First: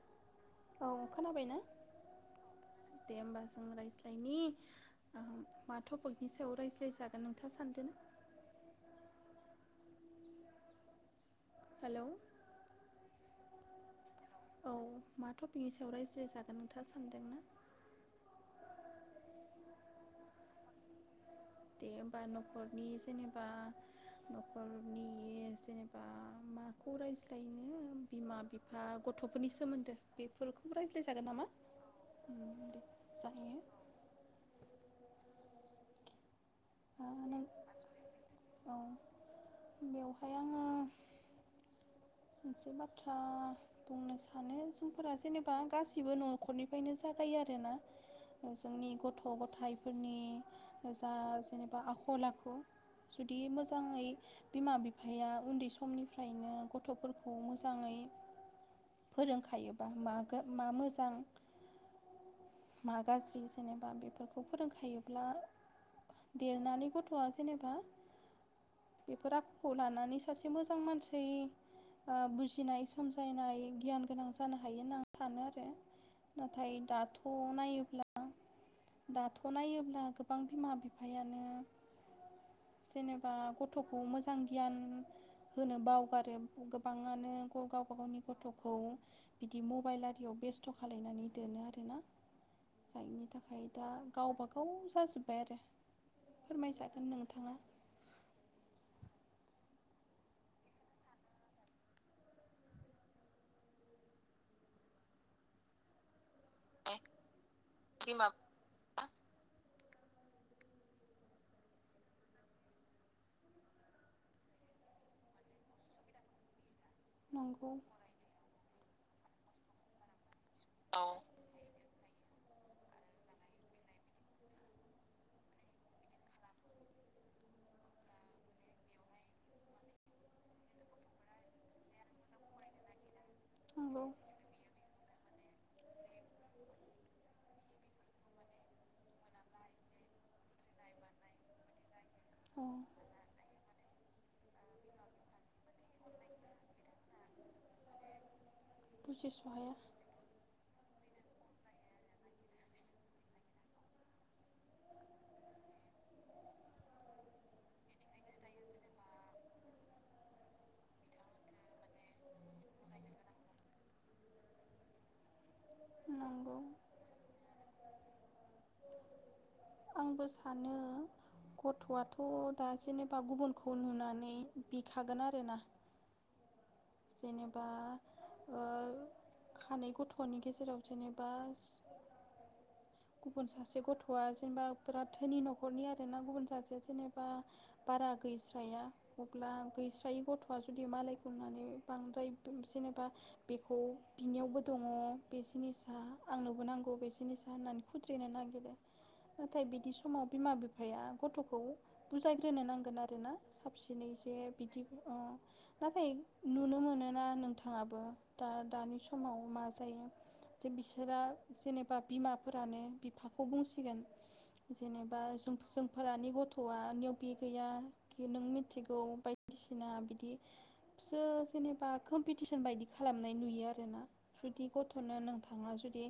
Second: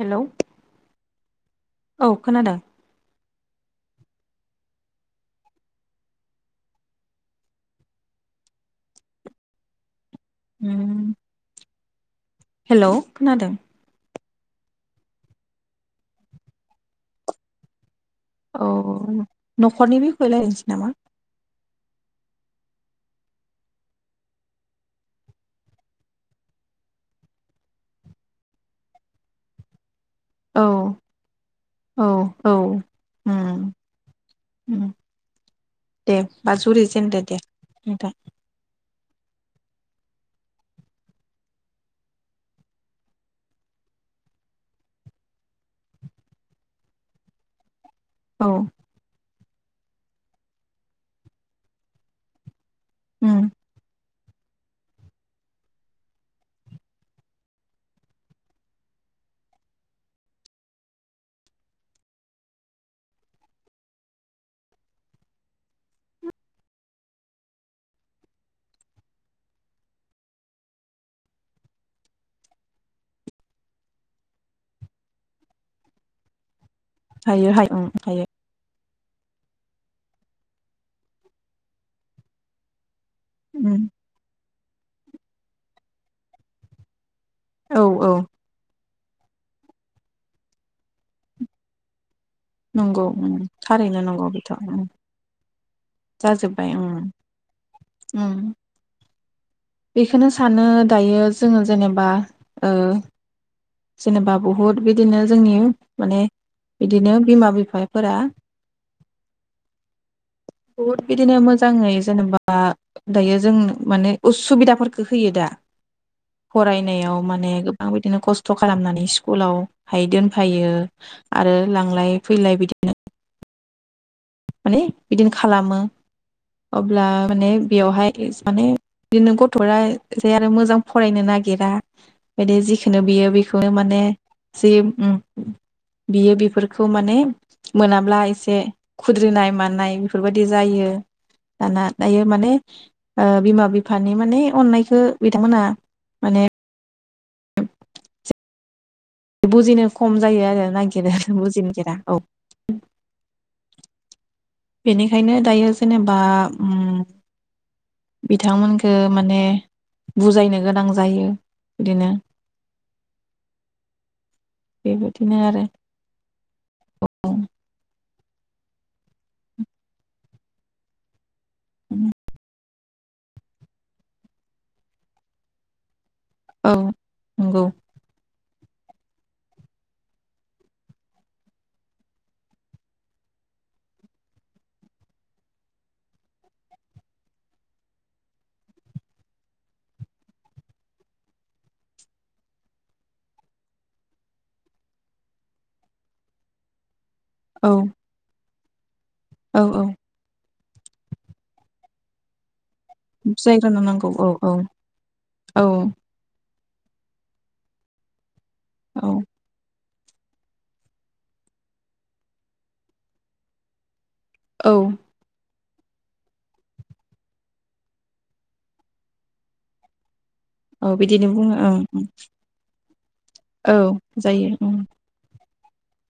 Hello औ खोनाबाय ना औ खोनादों दे होमबा जों रायज्ला नि मा टपिकनि सायाव रायज्लाय जागोन नोंथाङा सानदों? ओम हेलौ खोनादों औ माटपिकनि सायाव रायज्लाय जागोन नोंथाङा सानदों ना औ न'खरनि बिखय रायज्लायनोसै नामा दे होमबा न'खरनि जेनेबा न'खरनि जेनेबा माखौ रायज्लायनो बिमा बिफा गथ'फोरनि सोमोन्दो औ बेफोरखौ रायज्लायजागोन नामा औ औ जायो उम उम दे बा जुरि जेनदो दे नों नोंथां औ बेवहाय आङो मोनसे बाथ्रा बुंनो सानो जोंफोरा जेनेबा गासिबो न'खरनिफ्रायनो जागायो आरोना औ जोंनि गथ' गथ' गथायाइफोरनि जा जेनेबा आखल आखु जुदि उम मोजाङै बिमा बिफाया उन्दै समनिफ्रायनो ग थ'फोरखौ मोजाङै फोरोंखायोबा बा मा मोजां मा गाज्रि जेनेबा बेफोरखौ फोरोंखायोब्ला देरनानै गथ'आ जेनेबा बेफोर आखुखौ लानानै सासे मोजां मानसै आ बुजिनाय सोमजायनाय गियान गोनां जानो हायो होननानै आं सानो आरो नाथाय दाथ' हायो हायो उम नायोब्ला हायो दाथ' नायोब्ला गोबां बिमा बिफायानो जेनेबा उम गथ'खौ मोजां गियान होनो बावगारो गोबां मानो औ गावबा औ गावनि गथ'खौ बिदि मबाइल आरियाव बेस्थ' खालायनानै दोनो आरोना नंगौ जायनि उम थाखाय दा थारैनो गावबागाव जाजोब्बाय आरो जाजोबबाय फोरमायजागोन नोंथाङा उम बेखौनो सानो दायो जोङो जेनेबा जेनेबा बहुद बिदिनो जोंनि माने बिदिनो बिमा बिफाफोरा बिमा बहुद बिदिनो मोजाङै जेनेबा दायो जों माने उसुबिदाफोरखौ होयो दा फरायनो नायाव माने नंगौ गोबां बिदिनो खस्थ' खालामनानै स्कुलाव हाय दोन फायो आरो लांलाय फैलाय बिदिनो। माने बिदिनो खालामो अब्ला माने बेवहाय माने बिदिनो गथ'आ जे आरो मोजां फरायनो नागिरा बिदि जिखोनो बियो बे बिखौनो माने नंगौ जि बियो बेफोरखौ माने मोनाब्ला एसे खुद्रिनाय मानाय बेफोरबायदि जायो दाना। दायो माने औ ओ बिमा बिफ बिफानि माने अननायखौ बिथांमोना माने बुजिस' हाया बुजिनो खम जायो आरो ना [unintelligible] बेनिखायनो दायो जेनेबा उम बिथांमोनखो माने बुजायनो गोनां जायो बिदिनो बेबायदिनो आरो। नंगौ। औ आंबो सानो गथ'आथ' दा जेनेबा गुबुनखौ नुनानै बिखागोन आरोना? औ जेनेबा नंगौ ओ खानै गथ'नि गेजेराव जेनेबा गुबुन सासे गथ'आ जेनेबा बिराथ धोनि न'खरनि आर ना गुबुन सासेया जेनेबा बारा गैस्राया अब्ला गैस्रायै गथ'आ जुदि मालायखौ नुनानै बांद्राय जेनेबा बेखौ बिनियावबो दङ बे जिनिसा आंनोबो नांगौ बे जिनिसा औ होननानै खुद्रिनो नागिरो नाथाय औौ औ बिदि समाव बिमा बिफ बिफाया गथ'खौ बुजायग्रोनो नां गोन आरोना बुजायग्रोनो नांगौ साबसिनै औ जे औ बिदि ओ औ नाथाय नुनो मोनोना नोंथाङाबो दा दानि औ समाव मा जायो जे बिसोरा जेनेबा बिमाफोरानो बिफाखौ बुंसिगोन औ जेनेबा जों जोंफोरानि गथवा नैबे गैया नों मिथिगौ बायदिसिना बिदि औ बिसो बिदिनो बुङो ओं जेनेबा कम्पिटिसन बायदि खालामनाय नुयो औ आरोना जायो जुदि ओं गथ'नो नों थांङा जुदि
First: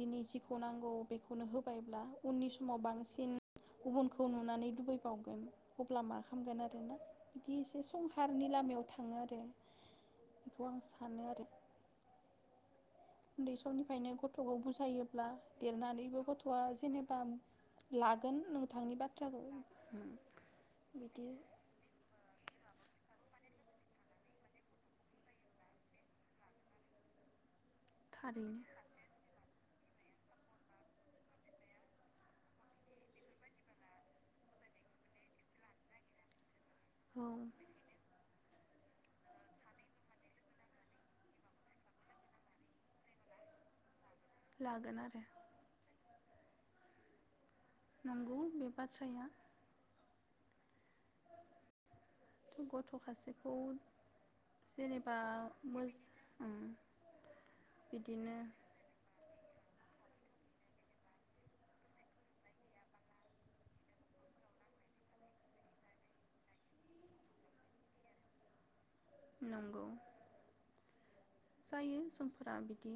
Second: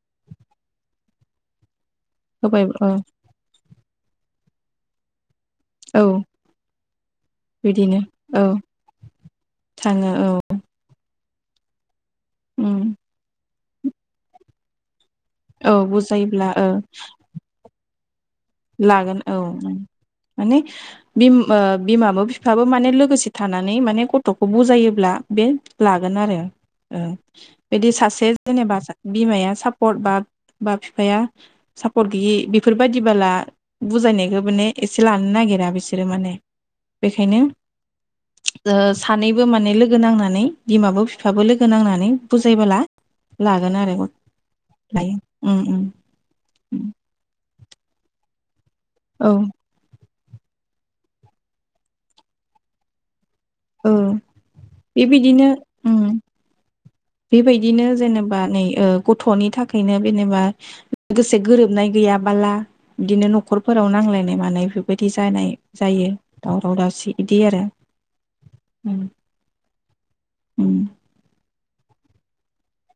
दिनै जिखौ नांगौ बेखौनो होबाय ब्ला उननि होबाय समाव औ बांसिन गुबुनखौ नुनानै लुबैबावगोन। अब्ला औ मा खालामगोन आरोना बिदि एसे बिदिनो औ संसारनि लामायाव थां थाङो औ सानो आरो उम उन्दै समनिफ्रायनो गथ'खौ बुजायो ब्ला औ देरनानैबो बुजायोब्ला गथ'आ ओ जेनेबा ला लागोन औ माने बिदि बिम ओ बिमाबो फिफाबो माने लोगोसे थानानै माने गथ'खौ बुजायोब्ला बे लागोन आरो ओ बिदि सासे थारैनो जेनेबा सा बिमाया सापर्ट बा बा फिफाया सापर्ट गैयि बेफोरबायदिबाला बुजायनायखौ माने एसे लानो नागिरा बिसोरो माने औ बेखायनो ओ सानैबो माने लोगो नांनानै बिमाबो फिफाबो लोगो नांनानै बुजायबोला लागोन आरो। लागोन लायो आरो उम उम उम नंगौ बे बाथ्राया गथ' खासे बेखौ औ जेनेबा बेबायदिनो उम मोज बेबायदिनो बिदिनो जेनेबा नै ओ ग' थ'नि थाखायनो जेनेबा लोगोसे गोरोबनाय गैयाबाला बिदिनो न'खरफोराव नांलायनाय मानाय बेफोरबायदि जानाय जायो दावराव दावसि बिदि आरो। नंगौ। उम जायो समफोरा बिदि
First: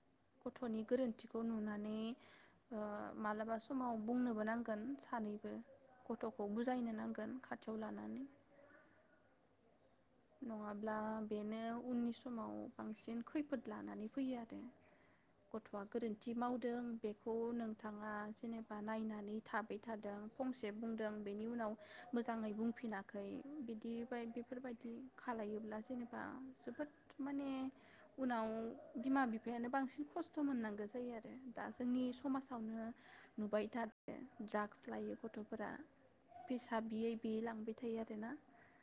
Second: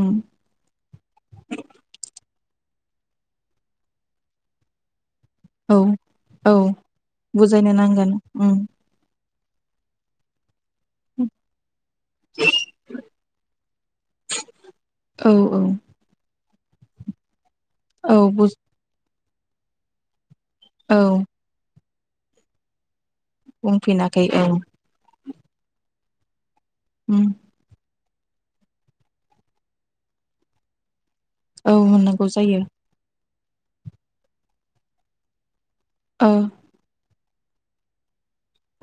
उम गथ'नि गोरोन्थिखौ नुनानै ओ मालाबा समाव बुंनोबो नांगोन सानै औ औ बुजायनो खाथियाव नांगोन लानानै उम नङाब्ला बेनो उननि समाव बांसिन खैफोद लानानै फैयो आरो औ औ गथ'आ गोरोन्थि माव दों बेखौ नों थाङा औ बुज जेनेबा नायनानै थाबाय थादों फंसे औ बुंदों बेनि उनाव मोजाङै बुंफिना खै बिदि बाय बुंफिनाखै औ बेफोरबायदि खालायोब्ला जेनेबा जोबोद उम माने उनाव बिमा बिफायानो बांसिन खस्थ' मोननांगौ जायो आरो। दा औ जोंनि होननांगौ जायो समाजावनो नुबाय थादो ड्राग्स लायो गथ'फोरा औ फेसा बियै बियै लांबाय थायो आरोना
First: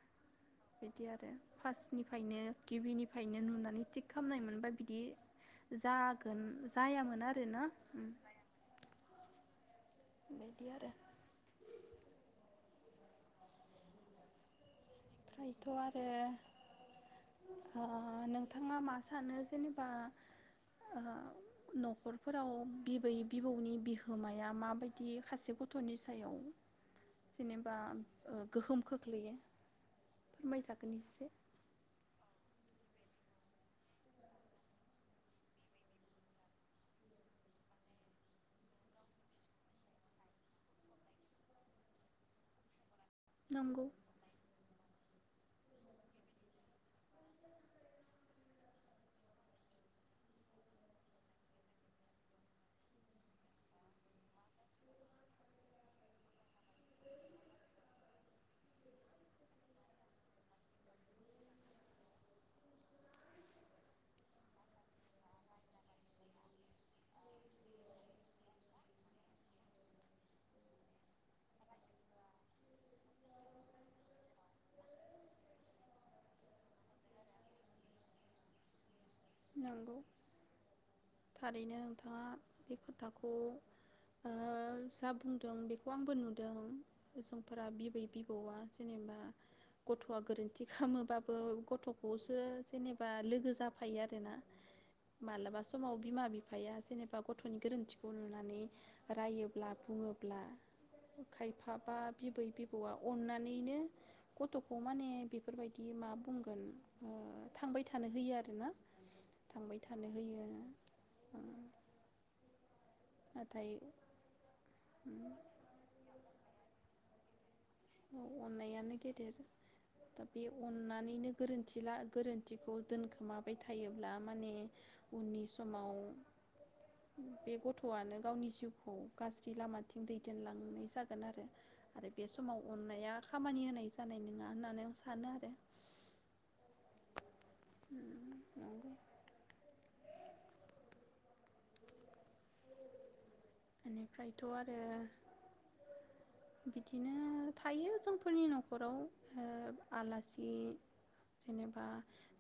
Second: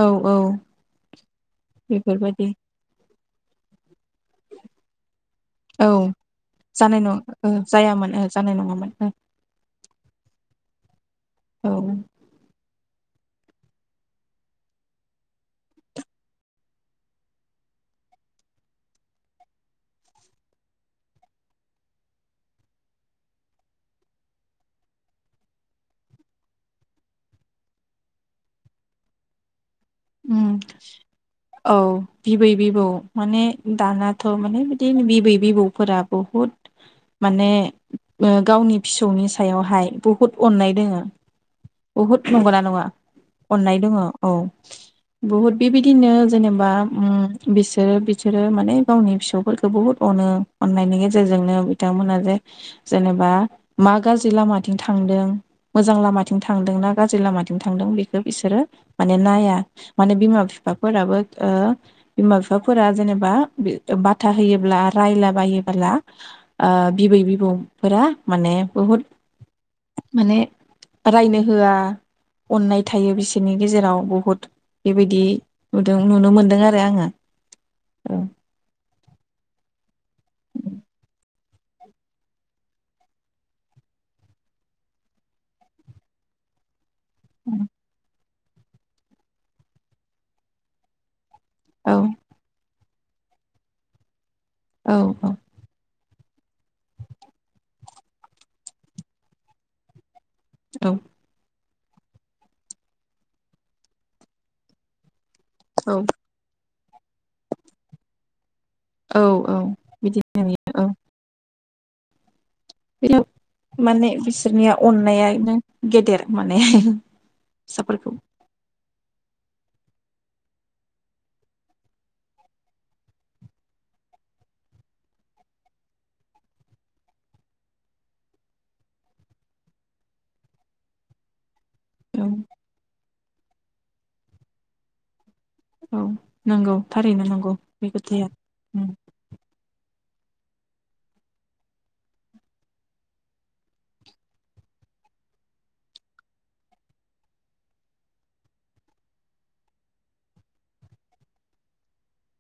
औ-औ बिदि आरो फासनिफ्रायनो गिबिनि फायनो नुनानै थिग खामनाय मोनबा बिदि औ जागोन जानाय नङा जायामोन ओ आरोना जायामोन ओ जानाय नङामोन ओ बेबायदि आरो औ ओमफ्रायथ' आरो ओ नोंथाङा मा सानो जेनेबा ओ न'खरफोराव बिबै बिबौनि बिहोमाया माबायदि खासे गथ'नि सायाव जेनेबा गोहोम खोख्लैयो उम फोरमायजागोन एसे औ बिबै बिबौ माने दानाथ' माने बिदिनो बिबै बिबौफोरा बुहुद माने ओ गावनि फिसौनि सायावहाय बुहुद अननाय दोङो बुहुद नंगौना नङा अननाय नंगौ दङ औ बुहुद बिबायदिनो जेनेबा उम बिसोरो बिसोरो माने गावनि फिसौफोरखौ बुहुत अनो अननायनि गेजेरजोंनो बिथांमोना जे जेनेबा मा गाज्रि लामाथिं थांदों मोजां लामाथिं थांदों ना गाज्रि लामाथिं थांदों बेखौ बिसोरो माने नाया माने बिमा बिफाफोराबो ओ बिमा बिफाफोरा जेनेबा बाथा होयोब्ला रायलाबायोबोला ओ बिबै बिबौफोरा माने बुहुद माने रायनो होआ अननाय थायो बिसोरनि गेजेराव बुहुद बेबायदि नुदों नुनो मोनदों आरो आङो औ नोंगौ थारैनो नोंथाङा बे खोथाखौ ओ जा बुंदों बेखौ आंबो नुदों जोंफोरा बिबै बि बौआ जेनेबा गथ'आ गोरोन्थि खामोबाबो बो औ गथ'खौसो जेनेबा बा लोगो जाफायो आरो आरोना औ औ मालाबा समाव बिमा बिफाया जेनेबा गथ'नि गोरोन्थिखौ नुनानै रायोब्ला बुङो ब्ला औ खाय फाबा बिबै बिबौआ अननानैनो गथ'खौ माने बेफोरबायदि औ मा बुंगोन थांबाय थानो होयो आरोना औ औ थांबाय थानो बिदिनो होयो नुयो औ उम बिनो माने बिसोरनिया अननायानो गेदेर माने फिसाफोरखौ अननायानो गेदेर दा बे अननानैनो गोरोन्थि ला गोरोन्थिखौ दोनखोमाबाय थायोब्ला माने उननि समाव बे गथ'आनो गावनि जिउखौ गाज्रि लामाथिं दैदेनलांनाय जागोन आरो आरो औ बे समाव अननाया खामानि होनाय जानाय नङा होननानै आं सानो आरो औ नंगौ थारैनो नंगौ बे खोथाया नंगौ बेनिफ्रायथ आरो बिदिनो थायो जोंफोरनि नखराव आलासि जेनेबा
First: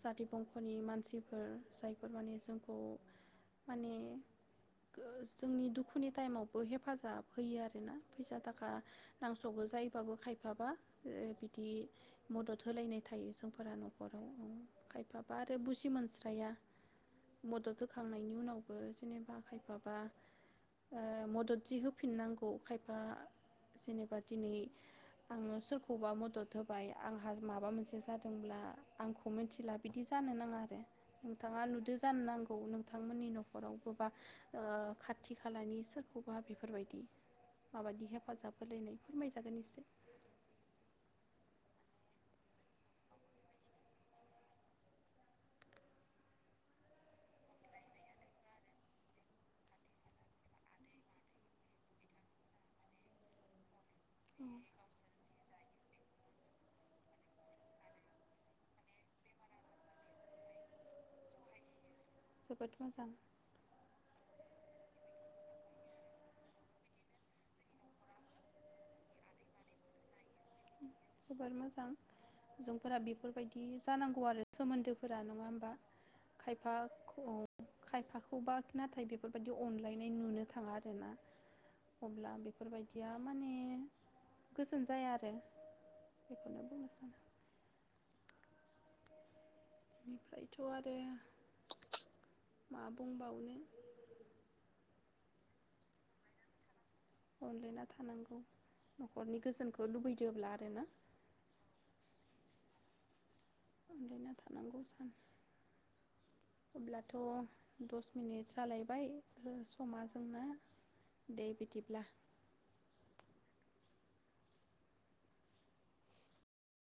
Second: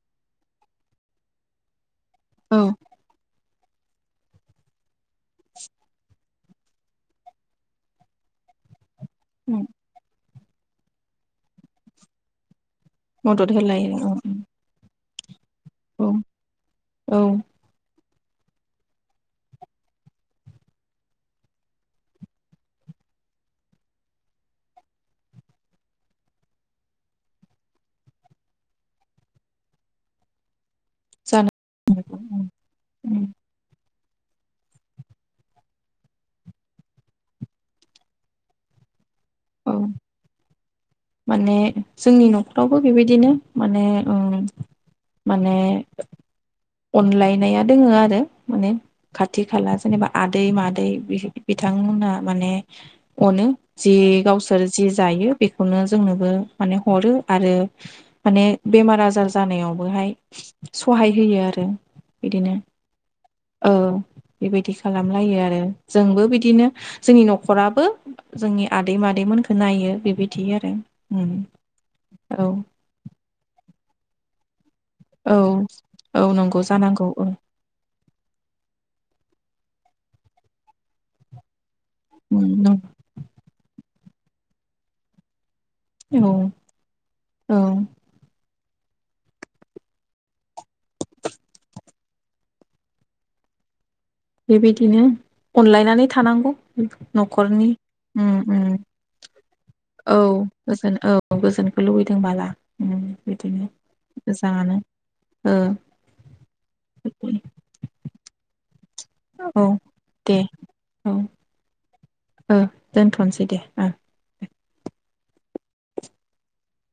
जाथि बंखनि मानसिफोर जाय [inaudible] माने औ जोंनि दुखु दुखुनि टाइमावबो हेफाजाब होयो आरोना फैसा थाखा नांसगौ जायोबाबो खायफा सोरहाबा बिदि मदद होलायनाय थायो मदद जोंफोरा होलायो औ नखराव खायफा बा आरो बुजि औ मोनस्राया औ मदद होखांनायनि उनावबो जेनेबा आखाय फाबा मदद जि होफिननांगौ खायफा जेनेबा दिनै आंङो सोरखौबा मदद होबाय आंहा माबा मोनसे जांदोंब्ला आंखौ मिथिला बिदि जानो नांङा आरो जानो नोंथांङा नुदों जानो नांगौ नोंथांमोननि न'खराव ओ खाथि खालानि खालानि सोरखौबा बेफोरबायदि माबायदि हेफाजाब होलायनाय फोरमायजागोन औ एसे माने जोंनि न'खरावबो बेबायदिनो माने ओ माने अनलायनाया दोङो आरो माने खाथि खाला जेनेबा आदै मादै बिथांमोनहा माने अनो जि गावसोर जि जायो बेखौनो जोंनोबो माने हरो आरो माने बेमार आजार जानायावबोहाय सहाय होयो आरो [unintelligible] बिदिनो जोबोद मोजां औ बेबायदि खालामलायो आरो जोंबो बिदिनो जोंनि नखराबो जोंनि आदै मादैमोनखो नायो बेबायदि आरो उम जोबोर मोजां औ जोंफोरा बेफोरबायदि जानांगौ आरो सोमोन्दोफोरा औ नंङा होमबा औ नंगौ खायफा जानांगौ औ खायफाखौ सोरखौबा नाथाय बेफोरबायाददि अनलायनाय नुनो थांङा आरोना अब्ला बेफोरबायदिया माने गोजोन जाया आरो बेखौनो बुंनो औ सानो औ बेनिफ्रायथ आरो मा बुंबावनो बेबायदिनो अनलायनानै थानांगौ नखरनि अनलायना थानांगौ ओम ओम न'खरनि गोजोनखौ औ लुबैदोब्ला आरोना गोजोन औ गोजोनखौ लुबैदों दोंबोला ओम [inaudible] [inaudible] ओ औ समा दे जोंना औ दे बिदिब्ला ओ दोनथ'नोसै दे ओ।